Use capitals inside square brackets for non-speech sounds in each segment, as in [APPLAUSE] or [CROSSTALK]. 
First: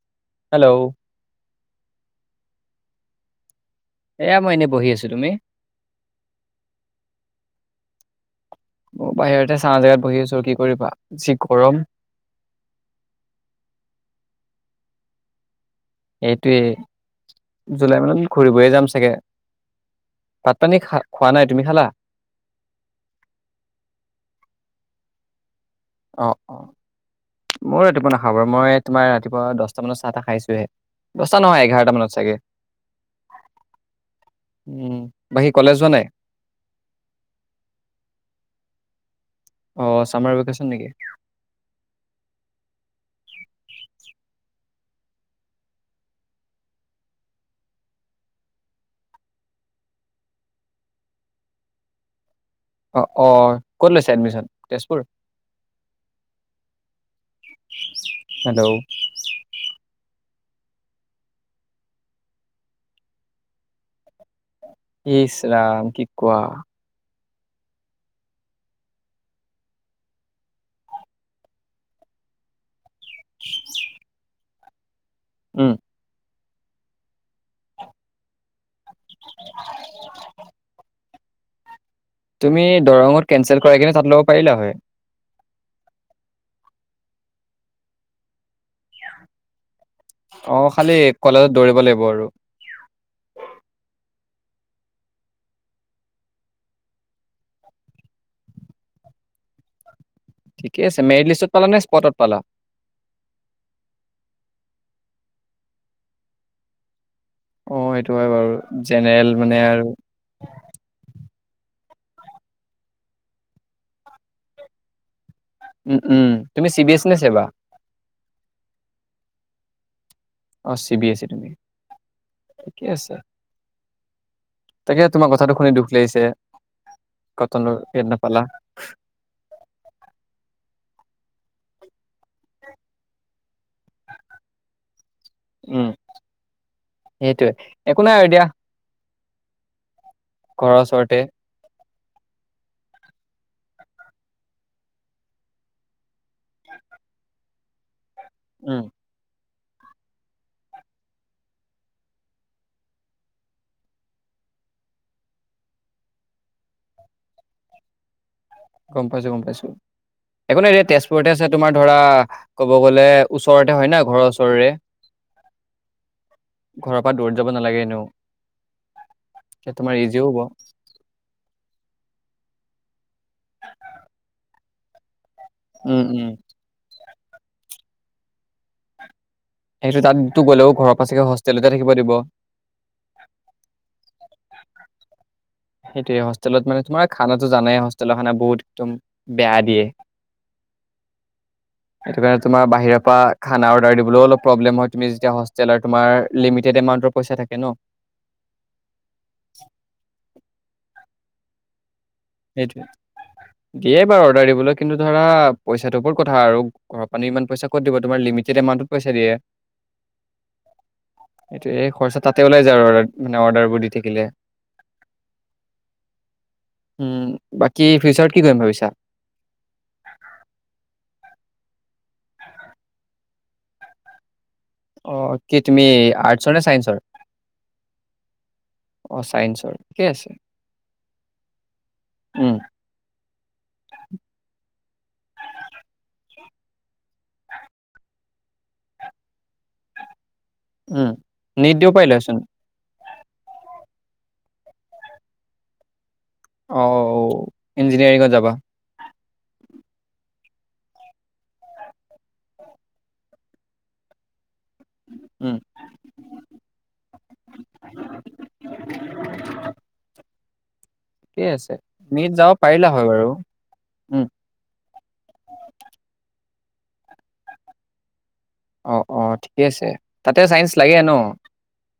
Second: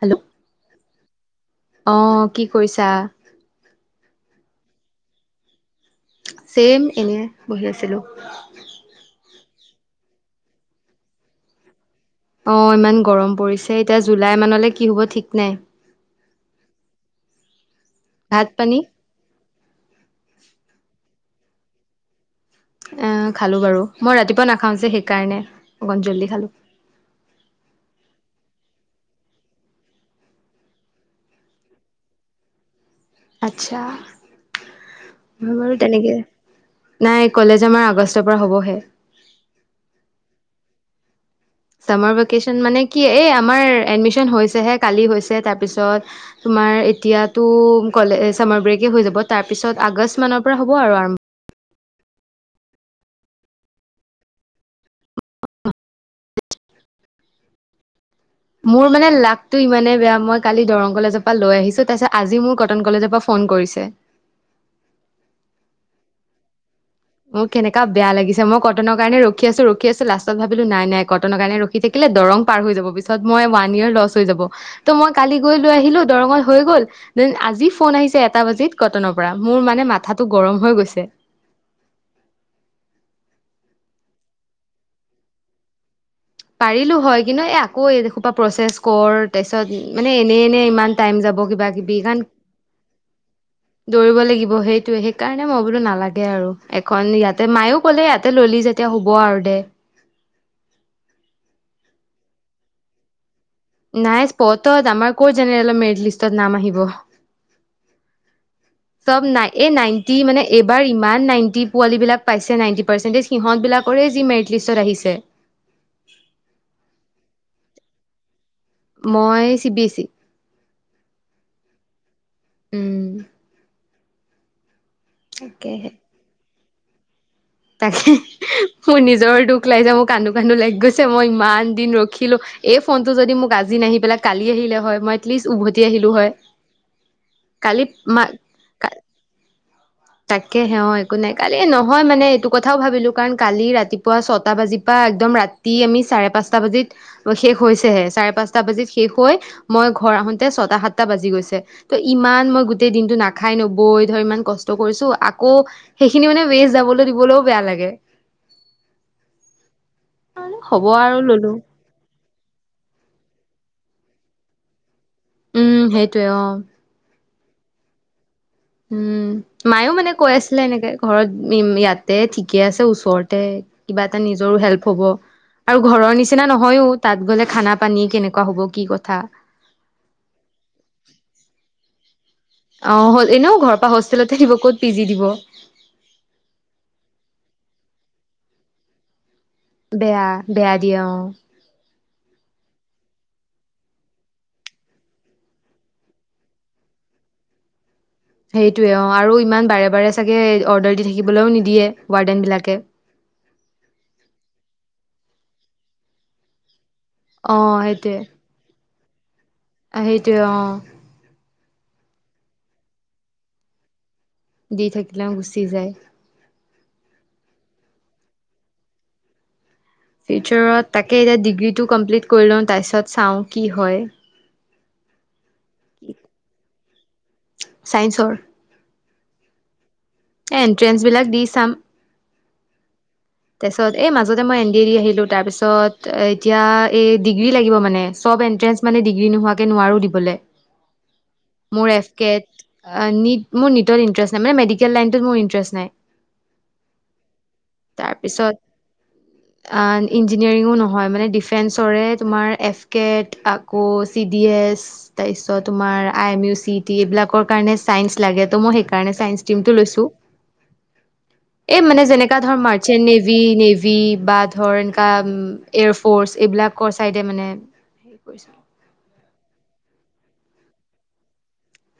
Hello hello অ কি কৰিছে? তা। এয়া মই এনেই বহি আছো তুমি। চইম এনে বহি আছিলো? বাহিৰতে চাহ জেগাত বহি আছো আৰু কি কৰিবা যি গৰম। অ ইমান গৰম পৰিছে এতিয়া জুলাই মানলৈ কি হব ঠিক নাই। এইটোৱেই? জুলাই মানত ভাত ঘূৰিবয়ে পানী যাম চাগে। পাতানী খা। খোৱা নাই তুমি খালা। এ খালো বাৰু মই ৰাতিপুৱা নাখাও যে সেইকাৰণে? অকণ জল্দি অ খালো অ মই ৰাতিপুৱা নাখাই বাৰু। তোমাৰ ৰাতিপুৱা দছটা মানত চাহ তাহ খাইছোহে দছটা নহয় এঘাৰটা মানত চাগে আচ্ছা উম বাকী কলেজ মোৰ যোৱা নাই তেনেকে নাই কলেজ আমাৰ আগষ্টৰ পা হবহে অ চামাৰ ভিকেচন নিকি চামাৰ ভিকেচন মানে কি এই আমাৰ এডমিচন হৈছেহে কালি হৈছে তাৰপিছত তোমাৰ এতিয়াটো কলে চামাৰ ব্ৰেকে হৈ যাব তাৰপিছত আগছ মানৰ পৰা হ'ব আৰম অ অ ক'ত লৈছা এডমিচন তেজপুৰ হেল্ল' মোৰ মানে লাগটো ইমানেই বেয়া মই কালি দৰং কলেজৰ পৰা লৈ আহিছো তা--ছত আজি মোৰ কটন কলেজৰ পৰা ফোন কৰিছে ইছৰাম কি কোৱা মোৰ কেনেকা বেয়া লাগিছে মই কটনৰ কাৰণে ৰখি আছো ৰখি আছো লাষ্টত ভাবিলো নাই নাই কটনৰ কাৰণে ৰখি থাকিলে দৰং পাৰ হৈ যাব পিছ পিছত মই ওৱান ইয়েৰ লছ হৈ যাব ত' মই কালি গৈ উম লৈ আহিলো দৰঙত হৈ গ'ল দেন আজি ফোন আহিছে এটা বাজিত কটনৰ পৰা মোৰ মানে মাথাটো গৰম হৈ গৈছে তুমি দৰঙত কেনচেল কৰাই কিনে তাত ল'ব পাৰিলা হয় পাৰিলোঁ হয় কিন্তু এই আকৌ এ হোপা প্ৰচেছ কৰ তা--ছত মানে এনে অ এনে খালি ইমান টাইম যাব কলেজত কিবা দৌৰিব কিবি লাগিব কাৰণ আৰু দৌৰিব লাগিব সেইটোয়ে সেইকাৰণে মই বোলো নালাগে আৰু এখন ইয়াতে মায়েও ক'লে ইয়াতে ল'লি যেতিয়া হব আৰু দে ঠিকে আছে মেৰিট লিষ্টত পালা নে স্পটত পালা নাই স্পটত আমাৰ ক জেনেৰেল মেৰিট লিষ্টত নাম আহিব অ', সেইটো হয় বাৰু চব জেনেৰেল নাই মানে এই আৰু নাইনটি মানে এইবাৰ ইমান নাইনটি পোৱালী বিলাক পাইছে নাইনটি পাৰ্চেণ্টিজ সিহঁতবিলাকৰে যি মেৰিট লিষ্টত আহিছে উম উম তুমি চি বি এছ ই নে ছেবা মই চি বি এছ ই অঁ চি বি এ চি তুমি ঠিকে উম আছে তাকে তোমাৰ কথাটো শুনি তাকেহে দুখ লাগিছে কটনৰ ইয়াত তাকে নাপালা মোৰ নিজৰ দুখ লাগিছে মোৰ কান্দো কান্দো লাগি গৈছ ছে মই ইমান দিন ৰখিলো এই ফোনটো যদি মোক আজি নাহি পেলাই কালি আহিলে হয় মই লিষ্ট উভতি উম, আহিলো হয় সেইটোয়ে একো নাই কালিত আৰু মই দিয়া কা তাকে ঘৰৰ হে হয় একো ওচৰতে নাই কালিয়ে ল হয় মানে এইটো কথাও ভাবিলো কাৰণ কালি ৰাতিপুৱা ছটা বাজি পৰা একদম ৰাতি আমি চাৰে পাঁচটা বাজিত শেষ হৈছেহে চাৰে পাঁচটা উম, বাজিত শেষ হৈ মই ঘৰ আহোতে ছটা সাতটা বাজি গৈছে ত ইমান মই গোটেই দিনতটো নাখাই নবৈ ধৰ ইমান কষ্ট কষ্ট কৰিছো আকৌ সেইখিনি মানে ৱেচ যাবলে দিবলেও বেয়া লাগে গম পাইছো গম পাইছো একো নাই হ'ব এতিয়া আৰু তেজপুৰতে আছে ললো তোমাৰ ধৰা ক'ব গ'লে, ওচৰতে হয় না, ঘৰৰ ওচৰৰে। উম! সেইটোৱে অ'! ঘৰৰ পৰা দৌৰি যাব নালাগেনো। উম, মায়ো মানে, কৈ আছিলে এনেকে ঘৰত ইয়াত দে ঠিকে আছে ওচৰতে। কিবা এটা নিজৰো হেল্প হ'ব। আৰু উম, ঘৰৰ উম, নিচিনা নহয়ো। তাত গ'লে খানা পানী কেনেকুৱা হ'ব? কি কথা? সেইটো তাতো গ'লেও ঘৰৰ পাছে হোষ্টেলতে থাকিব দিব। অ'! এনেও ঘৰৰ পৰা হোষ্টেলতে থাকিব ক'ত পি জি দিব। সেইটোৱে হোষ্টেলত মানে, তোমাৰ খানাটো জানাই হোষ্টেলৰ খানা বহুত একদম বেয়া দিয়ে বেয়া, বেয়া দিয়ে অ'! সেইটো কাৰণে, তোমাৰ বাহিৰৰ পৰা খানা অৰ্ডাৰ দিবলৈও অলপ প্ৰব্লেম হয়। তুমি যেতিয়া হোষ্টেল তোমাৰ লিমিটেড এমাণ্টৰ পইচা থাকে ন'। সেইটোৱে অ'! আৰু ইমান বাৰে, বাৰে চাগে অৰ্ডাৰ দি থাকিবলৈও নিদিয়ে। ৱাৰ্ডেন বিলাকে সেইটোৱে দিয়ে বাৰু অৰ্ডাৰ দিবলৈ। কিন্তু, ধৰা পইচাটো ওপৰত কথা আৰু। ঘৰৰ পৰানো ইমান অ পইচা ক' দিব। তোমাৰ লিমিটেড এমাউন্ট পইচা দিয়ে। অ'! সেইটোৱে অ'! এই খৰচা তাতে ওলাই যায় আৰু মানে, অৰ্ডাৰ বোৰ দি থাকিলে। দি থাকিলেও গুচি যায়। উম, বাকী ফিউচাৰত কি কৰিম ভাবিছা? ফিউচাৰত তাকে, এতিয়া ডিগ্ৰীটো কমপ্লিট কৰি লওঁ, তাৰপিছত চাওঁ কি হয়। অ'! কি তুমি আৰ্টছৰ নে চাইন্সৰ? ছাইন্সৰ। অ'! চাইন্সৰ। ঠিকে আছে এ, এনট্ৰেঞ্চবিলাক দি চাম। উম! তাৰপিছত এই মাজতে মই এ এৰি আহিলোঁ। তাৰপিছত, এতিয়া এই ডিগ্ৰী লাগিব মানে চব এন্ট্ৰেঞ্চ মানে, ডিগ্ৰী নোহোৱাকে নোৱাৰোঁ দিবলৈ। উম নিট দিব মোৰ পাৰিলাচোন এফকেট নিট মোৰ নিট ইণ্টাৰেষ্ট নাই। মানে, মেডিকেল লাইনটোত মোৰ ইন্টাৰেষ্ট নাই। অ'! ইঞ্জিনিয়াৰিঙত যাবা? আঁ ইঞ্জিনিয়াৰিঙো নহয়। মানে, ডিফেন্সৰে তোমাৰ এফ কেট আকৌ চি ডি এছ উম, তাৰপিছত তোমাৰ I M U C T এইবিলাক ৰ কাৰণে চাইন্স লাগে। ত' মই সেইকাৰণে, চাইন্স টিমটো লৈছোঁ। আছে এই মানে মিত যেনেকা যাব ধৰ পাৰিলা- মাৰ্চেণ্ট হয় বাৰু। নেভি নেভিী উম, বা ধৰ এনকা এয়াৰ ফৰ্চ এইবিলাকৰ চাইডে মানে হে কৰিছে। অ অ ঠিকে আছে তাতে চাইন্ঞ্চ লাগে ন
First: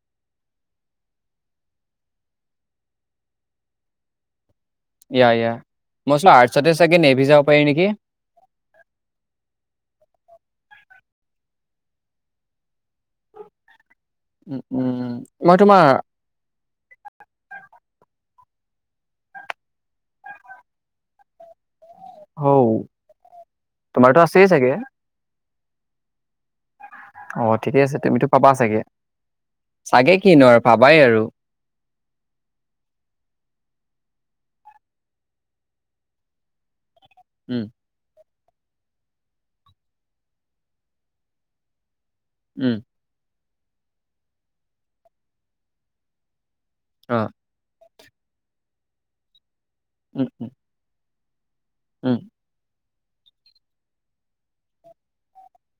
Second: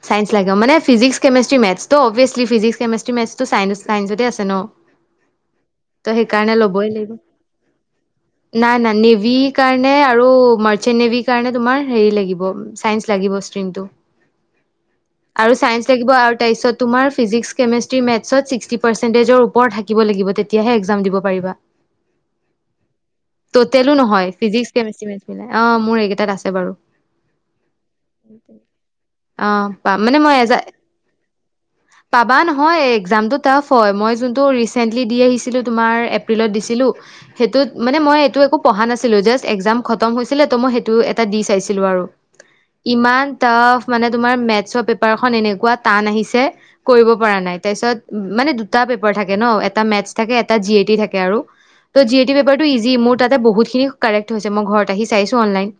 চাইন্স লাগে মানেিজিক্স কেমেষ্ট্ৰি মেথছটো অ'ভিয়চলি ফিজিক্স কেমেষ্ট্ৰ মেথছ চাইন্ঞ্চতে আছে ন ইয়া ইয়া। ত মই চোন সেইকাৰণে আৰ্টছতে ল'বই চাগে নেভি যাব পাৰি নেকি? লাগিব নাই ন নেভ কাৰণে আৰু মাৰ্চেন্ নেভ কাৰণ, তোমাৰ হেৰি লাগিব চাইন্স লাগিব ইক্ৰনটো উম, উম, আৰু মই তোমাৰ চাইন্স লাগিব আৰু তাৰ পিছত তোমাৰ ফিজিক্স মেট্ৰ' মেচ্ চত চিকুটি পাৰচেটিচ ওপৰত থাকিব লাগিব তেতিয়াহে একজাম দিব পাৰিবা। হৌ ত তেলো তোমাৰতো নহয় আছেই চাগে? ফিজিক্স কেমেষ্ট্ৰি মেচ পলোই অ মোৰ এইকেইটাত আছে বাৰু, অ ঠিকে আছে তুমিতো পাবা চাগে অ পাম চাগে মানে মই কিনো এজা আৰু ভাবাই আৰু অ পাবা নহয় একজাম টাফ হয় মই যোন ৰিচেন্লি দি আহিছিলো তোমাৰ এপ্ৰিলত দিছিলো। উম, সেইটোত মানে মই এইটো পঢ়া নাছিলো জাষ্ট এক্জাম খতম হৈছিলে ত মই সেইটো এটা দি চাইছিলো আৰু উম, ইমান ফ মানে তুমাৰ মেথছৰ পেপাৰখন এনেকুৱা টান আহিছে কৰিব অ', পৰা নাই তাৰপিছত উ মানে দুটা পেপাৰ থাকে ন এ মেচ্ উম, থাকে উম, এটা জি এ টি থাকে। তাকে আৰু ত উম, জিএ টি পেপাৰটো ইজি যি মোৰ তাতে বহুতখিনি কাৰেক্ট হৈছে মই ঘৰত আহি চাইছো অনলাইন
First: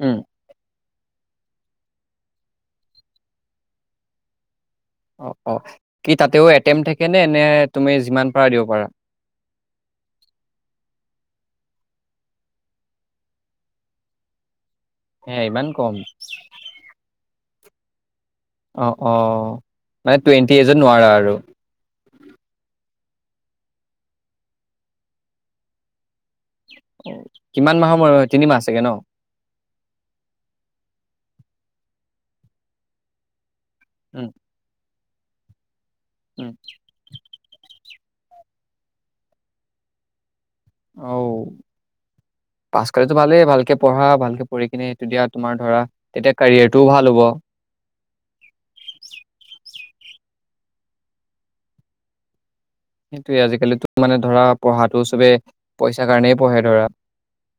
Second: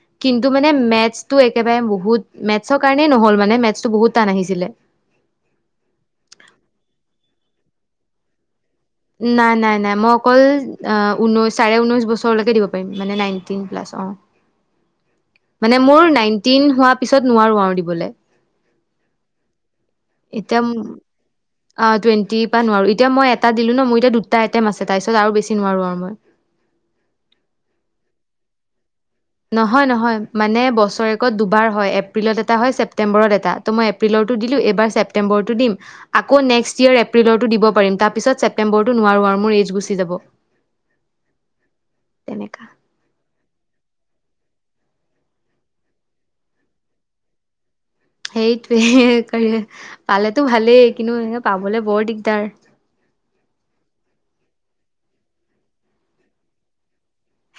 উম, কিন্তু মানে মেচ্ মটো একেবাৰে বহুত মেথছৰ কাৰণেই নহল মানে মেথছো বহুত টান আহিছিলে। অ অ কি তাতেও এটেম থাকে নে নে তুমি যিমান পাৰা দিব পাৰা নাই নাই নাই মই অকল ঊনৈশ চাৰে ঊনৈশ বছৰলৈকে দিব পাৰিম মানে নাইনটিন প্লাছ অ হে ইমান মানে কম। মোৰ নাইনটিন হোৱা পিছত নোৱাৰো আৰু দিবলৈ- অ অ মানে টুৱেণ্টি এজনত নোৱাৰা আৰু দিবা নোৱাৰো এতিয়া মই এটা দিলো ন মোৰ এতিয়া দুটা আইটেম আছে তাৰপিছত আৰু বেছি নোৱাৰো আৰু মই কিমান মাহৰ ম তিনি মাহ চাগে ন নহয় নহয় মানে বছৰেকত দুবাৰ হয় এপ্ৰিলত এটা হয় ছেপ্তেম্বৰত এটা ত মই উম, এপ্ৰিলতো দিলো এইবাৰ ছেপটেম্বৰটো দিম আকৌ উম। নেক্স ইয়েৰ এপ্ৰিলৰতো দিব পাৰিম তাৰপিছত ছেপ্টেম্বৰটো নোৱাৰোঁ আৰু মোৰ এইজ গুচি যাব অ তেনেকা পাছ কৰিলেতো ভালেই ভালকে পঢ়া ভালকে পঢ়ি কিনে সেইটো দিয়া তোমাৰ ধৰা তেতিয়া কেৰিয়াৰটোও ভাল হ'ব সেইটোৱে পালেতো ভালেই কিন্তু এ পাবলে বৰ দিগদাৰ সেইটোয়ে আজিকালিতো মানে ধৰা পঢ়াটো চবে পইচাৰ কাৰণেই পঢ়ে ধৰা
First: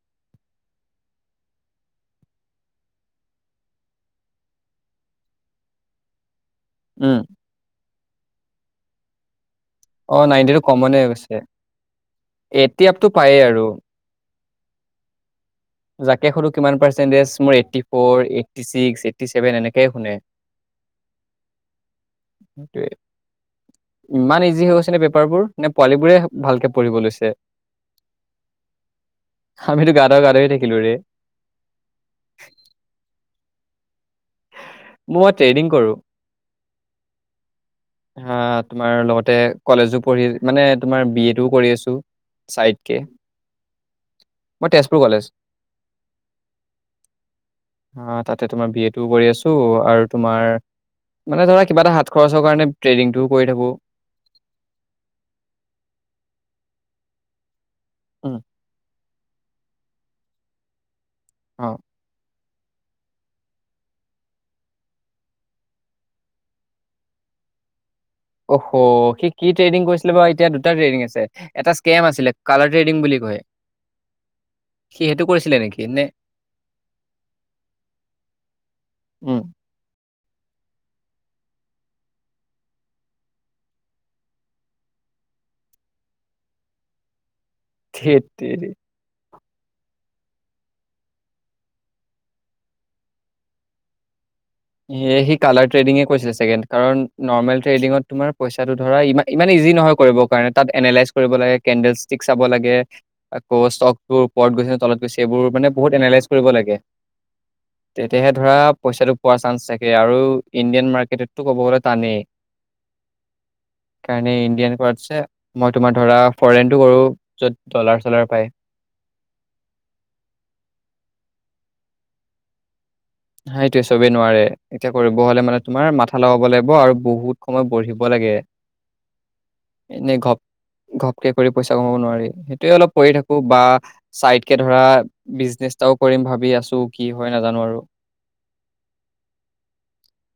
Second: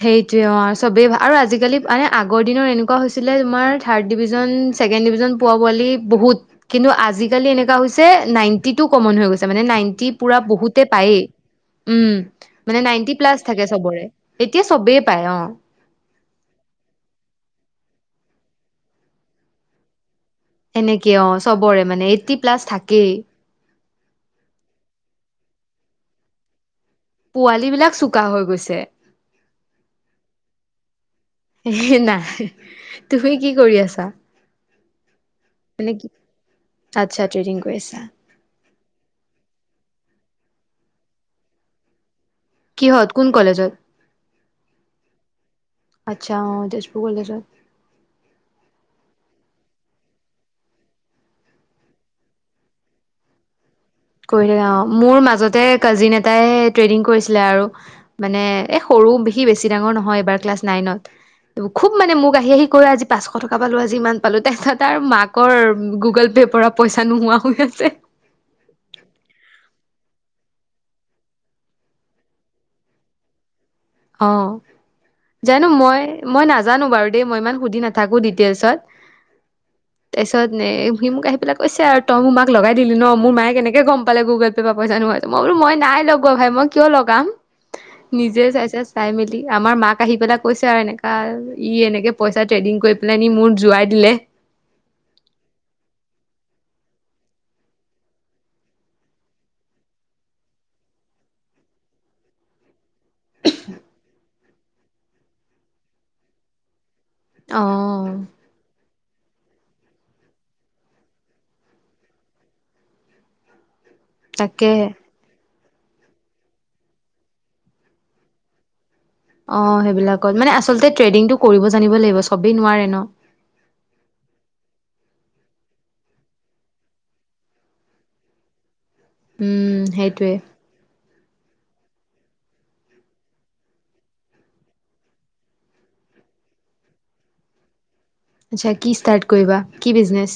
সেইটোৱে অ চবেই ভ আৰু আজিকালি মানে আগৰ দিনৰ এনেকুৱা হৈছিলে তোমাৰ থাৰ্ড ডিভিজন ছেকেণ্ড ডিভিজন পোৱা পোৱালি বহুত কিন্তু উম আজিকালি এনেকুৱা হৈছে নাইনটি টু কমন হৈ গৈছে মানে নাইনটি অ পুৰা নাইনটিটো বহুতে কমনে হৈ পায়েই গৈছে উম মানে এইটটি আপটো নাইনটি প্লাছ পায়েই আৰু থাকে চবৰে এতিয়া চবেই পায় অ তাকে সুধো কিমান পাৰ্চেন্টেজ মোৰ eighty four eighty six eighty seven এনেকে শুনে এনেকে অ চবৰে মানে এইটটি প্লাছ সেইটোয়ে থাকেই ইমান ইজি হৈ গৈছে নে পেপাৰবোৰ নে পোৱালী বোৰে ভালকে পঢ়িব লৈছে পোৱালী বিলাক চোকা হৈ গৈছে আমিতো গাধ গাধৰে থাকি নাই তুমি কি কৰি আছা মই মই ট্ৰেইনিং মানে কৰো কি আচ্ছা ট্ৰেডিং কৰি আছা তোমাৰ লগতে কলেজো পঢ়ি মানে তোমাৰ বি এডটোও কৰি আছো চাইডকে কিহত কোন কলেজত মই তেজপুৰ কলেজ। আচ্ছা অহ তেজপুৰ কলেজত আ তাতে তোমাৰ বি এটোও কৰি আছো আৰু তোমাৰ মানে ধৰা কিবা এটা হাত খৰচৰ কাৰণে ট্ৰেডিং টো কৰি থাকো কৰি থাকে অ মোৰ মাজতে কাজিন এটাই ট্ৰেডিং কৰিছিলে আৰু উম, মানে এই সৰু সি বেছি ডাঙৰ নহয় এবাৰ ক্লাচ নাইনত অ', খুব মানে মোক আহি আহি কৈ আজি পাঁচশ টকা পালো আজি ইমান পালো তাৰ পিছত আৰু মাকৰ গুগল পেৰ পৰা পইচা নোহোৱা হৈ আছে অহ সি কি ট্ৰেডিং কৰিছিলে বাৰু এতিয়া দুটা ট্ৰেডিং আছে এটা স্কেম আছিলে কালাৰ ট্ৰেডিং বুলি কয় অ সি সেইটো কৰিছিলে জানো নেকি মই নে মই নাজানো বাৰু দেই মই ইমান সুধি নাথাকো ডিটেইলছত উম, তাৰপিছত নে সি মোক আহি পেলাই কৈছে আৰু তই মোক মাক লগাই দিলি ন মোৰ মায়ে কেনেকে গম পালে গুগল পে'ৰ পইচা নোহোৱা হৈছে মই বোল মই নাই লগোৱা ভাই মই কিয় লগাম থেত নিজে তেৰি চাইছে চাই মেলি আমাৰ মাক আহি পেলাই কৈছে আৰু এনেকা ই এনেকে পইচা ট্ৰেডিং কৰি পেলাই নি মোৰ জোৱাই দিলে সি কালাৰ ট্ৰেডিঙে কৰিছিলে চাগে কাৰণ নৰ্মেল ট্ৰেডিঙত তোমাৰ পইচাটো ধৰা ইমান ইজি নহয় কৰিবৰ কাৰণে তাত এনালাইচ কৰিব লাগে কেণ্ডেল ষ্টিক চাব লাগে কষ্ট অক্ৰোপ ওপৰত গৈছে তলত গৈছে এইবোৰ মানে বহুত এনলাইজ কৰিব লাগে। অঁ তেতিয়াহে ধৰা পইচাটো। পোৱা চান্স থাকে আৰু ইণ্ডিয়ান মাৰ্কেটতটো ক'ব গ'লে টানেই। কাৰণ ইণ্ডিয়ান তাকেহে কোৱাটছে- মই তোমাৰ ধৰা ফৰেইনটো কৰো য'ত ডলাৰ চালাৰ পায়। অ সেইবিলাকত মানে আচলতে ট্ৰেডিংটো কৰিব জানিব লাগিব চবেই নোৱাৰে ন। সেইটোৱে চবেই নোৱাৰে এতিয়া কৰিব হ'লে মানে তোমাৰ মাথা লগাব লাগিব আৰু বহুত সময় বঢ়িব লাগে। উম এনেই সেইটোৱে ঘপ ঘপকে কৰি পইচা কমাব নোৱাৰে। সেইটোৱে অলপ কৰি থাকোঁ বা চাইড কে ধৰা বিজনেচটাও কৰিম ভাবি আছোঁ কি হয় নাজানোঁ আৰু। আচ্ছা কি ষ্টাৰ্ট কৰিবা কি বিজনেছ?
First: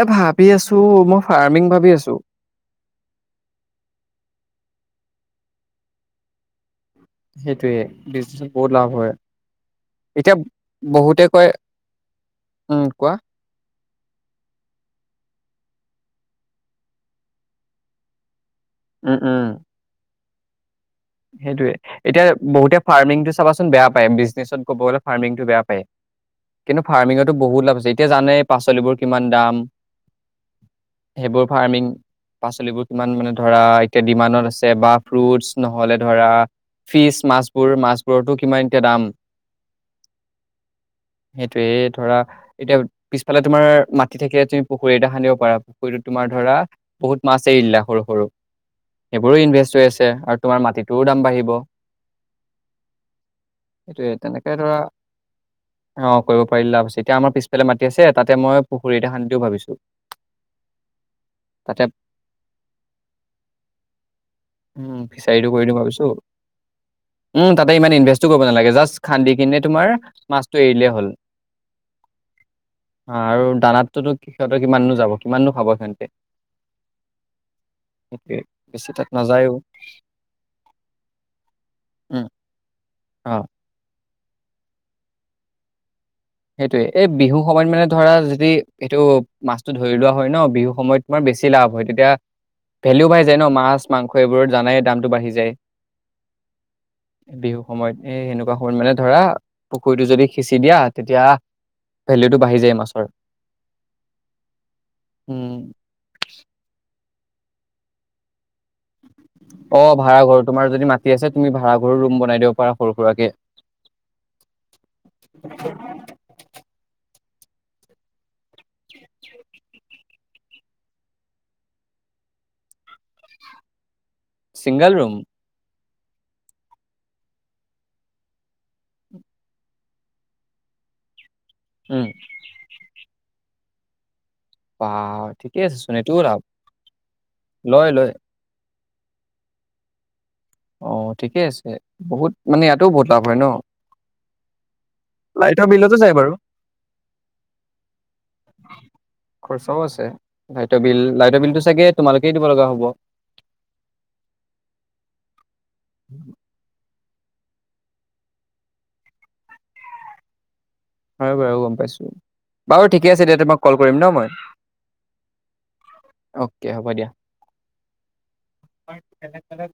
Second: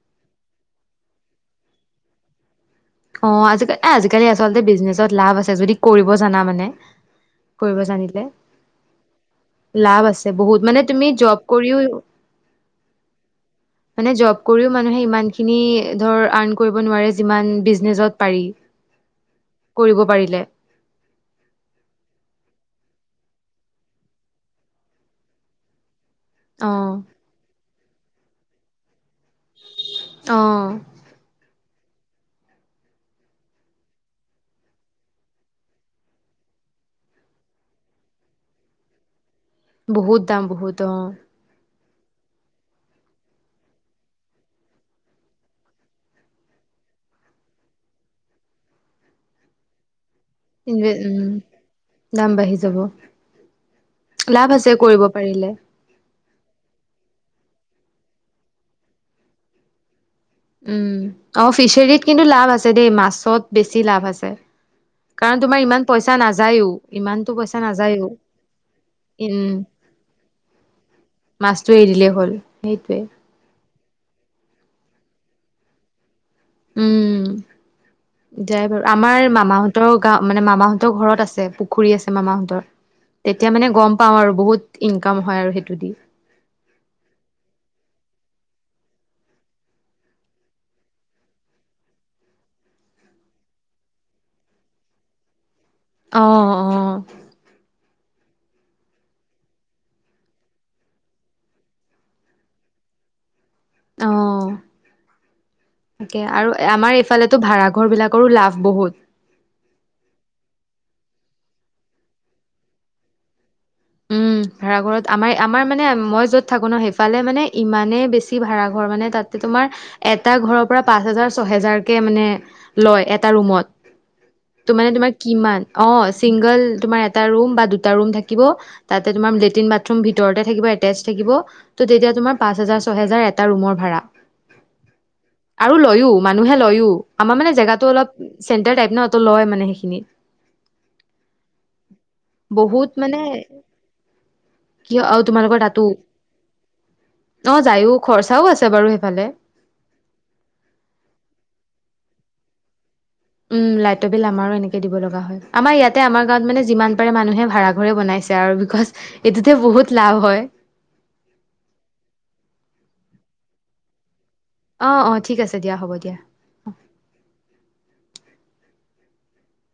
এ ভাবি আছোঁ মই ফাৰ্মিং ভাবি আছোঁ। অ আজিকালিৰ এ আজিকালি আচলতে বিজনেচত লাভ আছে যদি কৰিব জানা মানে। কৰিব সেইটোয়ে জানিলে বিজনেচত বহুত লাভ হয়। লাভ আছে এতিয়া বহুত মানে তুমি বহুতে জব কয় কৰিও উম কোৱা মানে জব কৰিও মানুহে ইমানখিনি। ধৰ আৰ্ণ কৰিব নোৱাৰে যিমান বিজ- বিজনেজত পাৰি। উম, উম, কৰিব পাৰিলে। সেইটোয়ে এতিয়া বহুতে ফাৰ্মিংটো চাবাচোন বেয়া পায় বিজনেছত ক'ব গলে ফাৰ্মিং টো বেয়া পায়। কিন্তু অঁ। ফাৰ্মিঙতো বহুত লাভ আছে। এতিয়া জানে পাচলিবোৰ। কিমান দাম অ সেইবোৰ। ফাৰ্মিং পাচলিবোৰ কিমান মানে ধৰা এতিয়া দিমানত আছে বা ফুৰুতচ ন- নহ'লে ধৰা ফিচ মাছবোৰ মাছবোৰতো কিমান এতিয়া দাম। বহুত দাম বহুত অ সেইটোয়ে ধৰা এতিয়া পিছফালে তোমাৰ মাটি থাকিলে তুমি পুখুৰী এটা খানিব পাৰা পুখুৰীতত তোমাৰ ধৰা বহুত মাছ এৰিলা সৰু সৰু সেইবোৰো ইনভেষ্ট হৈ আছে আৰু। তোমাৰ উ মাটিটোৰো দাম বাঢ়িব। দাম বাঢ়ি যাব সেইটোয়ে তেনেকে লাভ আছে ধৰা কৰিব পাৰিলে। অ কৰিব পাৰিলে লাভ আছে এতিয়া আমাৰ পিছফালে মাতি আছে তাতে মই পুখুৰীতে খান্দি দিওঁ ভাবিছোঁ। উম অ ফিচাৰীত কিন্তু লাভ আছে দেই মাছত বেছি লাভ আছে। উ কাৰণ ফিচাৰটো তোমাৰ কৰি দিও ইমান ভাবিছোঁ পইচা নাযায়ও ইমানতো উ পইচা তাতে ইমান নাযায়ও ইনভে কৰিব নালাগে জাষ্ট খান্দি উম কিনে তোমাৰ মাছ এৰিলে হ'ল মাছটো এৰি দিলেই হ'ল সেইটোৱে অ আৰু। দানাতটোতো সিহঁতে কিমাননো যাব কিমাননো খাব সিহঁতে। উম সেইটোৱে যাই বাৰু বেছি আমাৰ। তাত আমাৰ নাযায়ও মামাহঁতৰ গাওঁ মানে মামাহঁতৰ ঘৰত আছে পুখুৰী আছে উম মামাহঁতৰ অ তেতিয়া মানে গম- পাওঁ আৰু বহুত ইনকাম হয় আৰু সেইটো দি। সেইটোৱে এই বিহু সময়ত মানে ধৰা যদি এইটো মাছটো ধৰি লোৱা হয় ন। বিহু সময়ত তোমাৰ বেছি লাভ হয় তেতিয়া ভেলিও বাঢ় যায় ন মাছ মাংস এইবোৰত জানাই দামটো বাঢ়ি যায়। অহ অহ এ সেনেকুৱা হ'ল মানে ধৰা পুখুৰীটো যদি সিঁচি দিয়া। তেতিয়া ভেলুটো বাঢ়ি যায় মাছৰ। অঁ উম তাকে আৰু আমাৰ পালেতো ভড়াৰ বিলাকো লাভ বহুত। অ ভাড়াঘৰ তোমাৰ যদি মা ঠিক আছে তুমি ভাড়া ঘৰুৰ ৰুম বনাই দিব পাৰা সৰু সুৰাকে উম ভ়াঘৰত আমাৰ আমাৰ মানে মই যত থাকো ন সেইফালে। মানে ইমানেইে বেছি ভাড়া ঘৰ মানে তাতে তোমাৰ এটা ঘৰৰ পৰা পাঁচ হেজাৰ ছহেজাৰ কেে মানে লয় এটা ৰুমত ত ছিংগল মানে ৰুম তোমাৰ কিমান। অ চিংগল তোমাৰ এটা ৰুম বা দুটা ৰুম থাকিব। তাতে তোমাৰ লেট্ৰিন বাথৰুম ভিতৰতে থাকিব এটেচ থাকিব [INAUDIBLE] উম এটা ৰুমৰ ভাড়া বা ঠিকে আৰু আছে চোন লয়ো এইটোও লাভ মানুহে লয়ো আমাৰ মানে জেগো লয় অলপ লয় চেন্টাৰ ন তো লয় মানে সেইখিনিত অ ঠিকেই আছে। বহুত মানে ইয়াতোও বহুত লাভ হয় ন কিয় আৰু তোমালোকৰ লাইটৰ তাতো বিলতো চাই বাৰু অ যায়ো খৰচাও আছে বাৰু সেইফালে খৰচাও আছে লাইটৰ বিল লাইটৰ বিলটো চাগে তোমালোকে দিব লগা হ'ব উম লাইটৰ বিল আমাৰো এনেকে দিব লগা হয় আমাৰ ইয়াতে আমাৰ গাঁৱত মানে যিমান মানুহে ভড়া ঘৰে বনাইছে আৰু বিকজ এইটোতে বহুত লাভ হয় হয় বাৰু গম পাইছো বাৰু ঠিকে আছে তেতিয়া মই কল কৰিম ন মই অ অ ঠিক আছে দিয়া হ'ব দিয়া অ। এলগ তলগ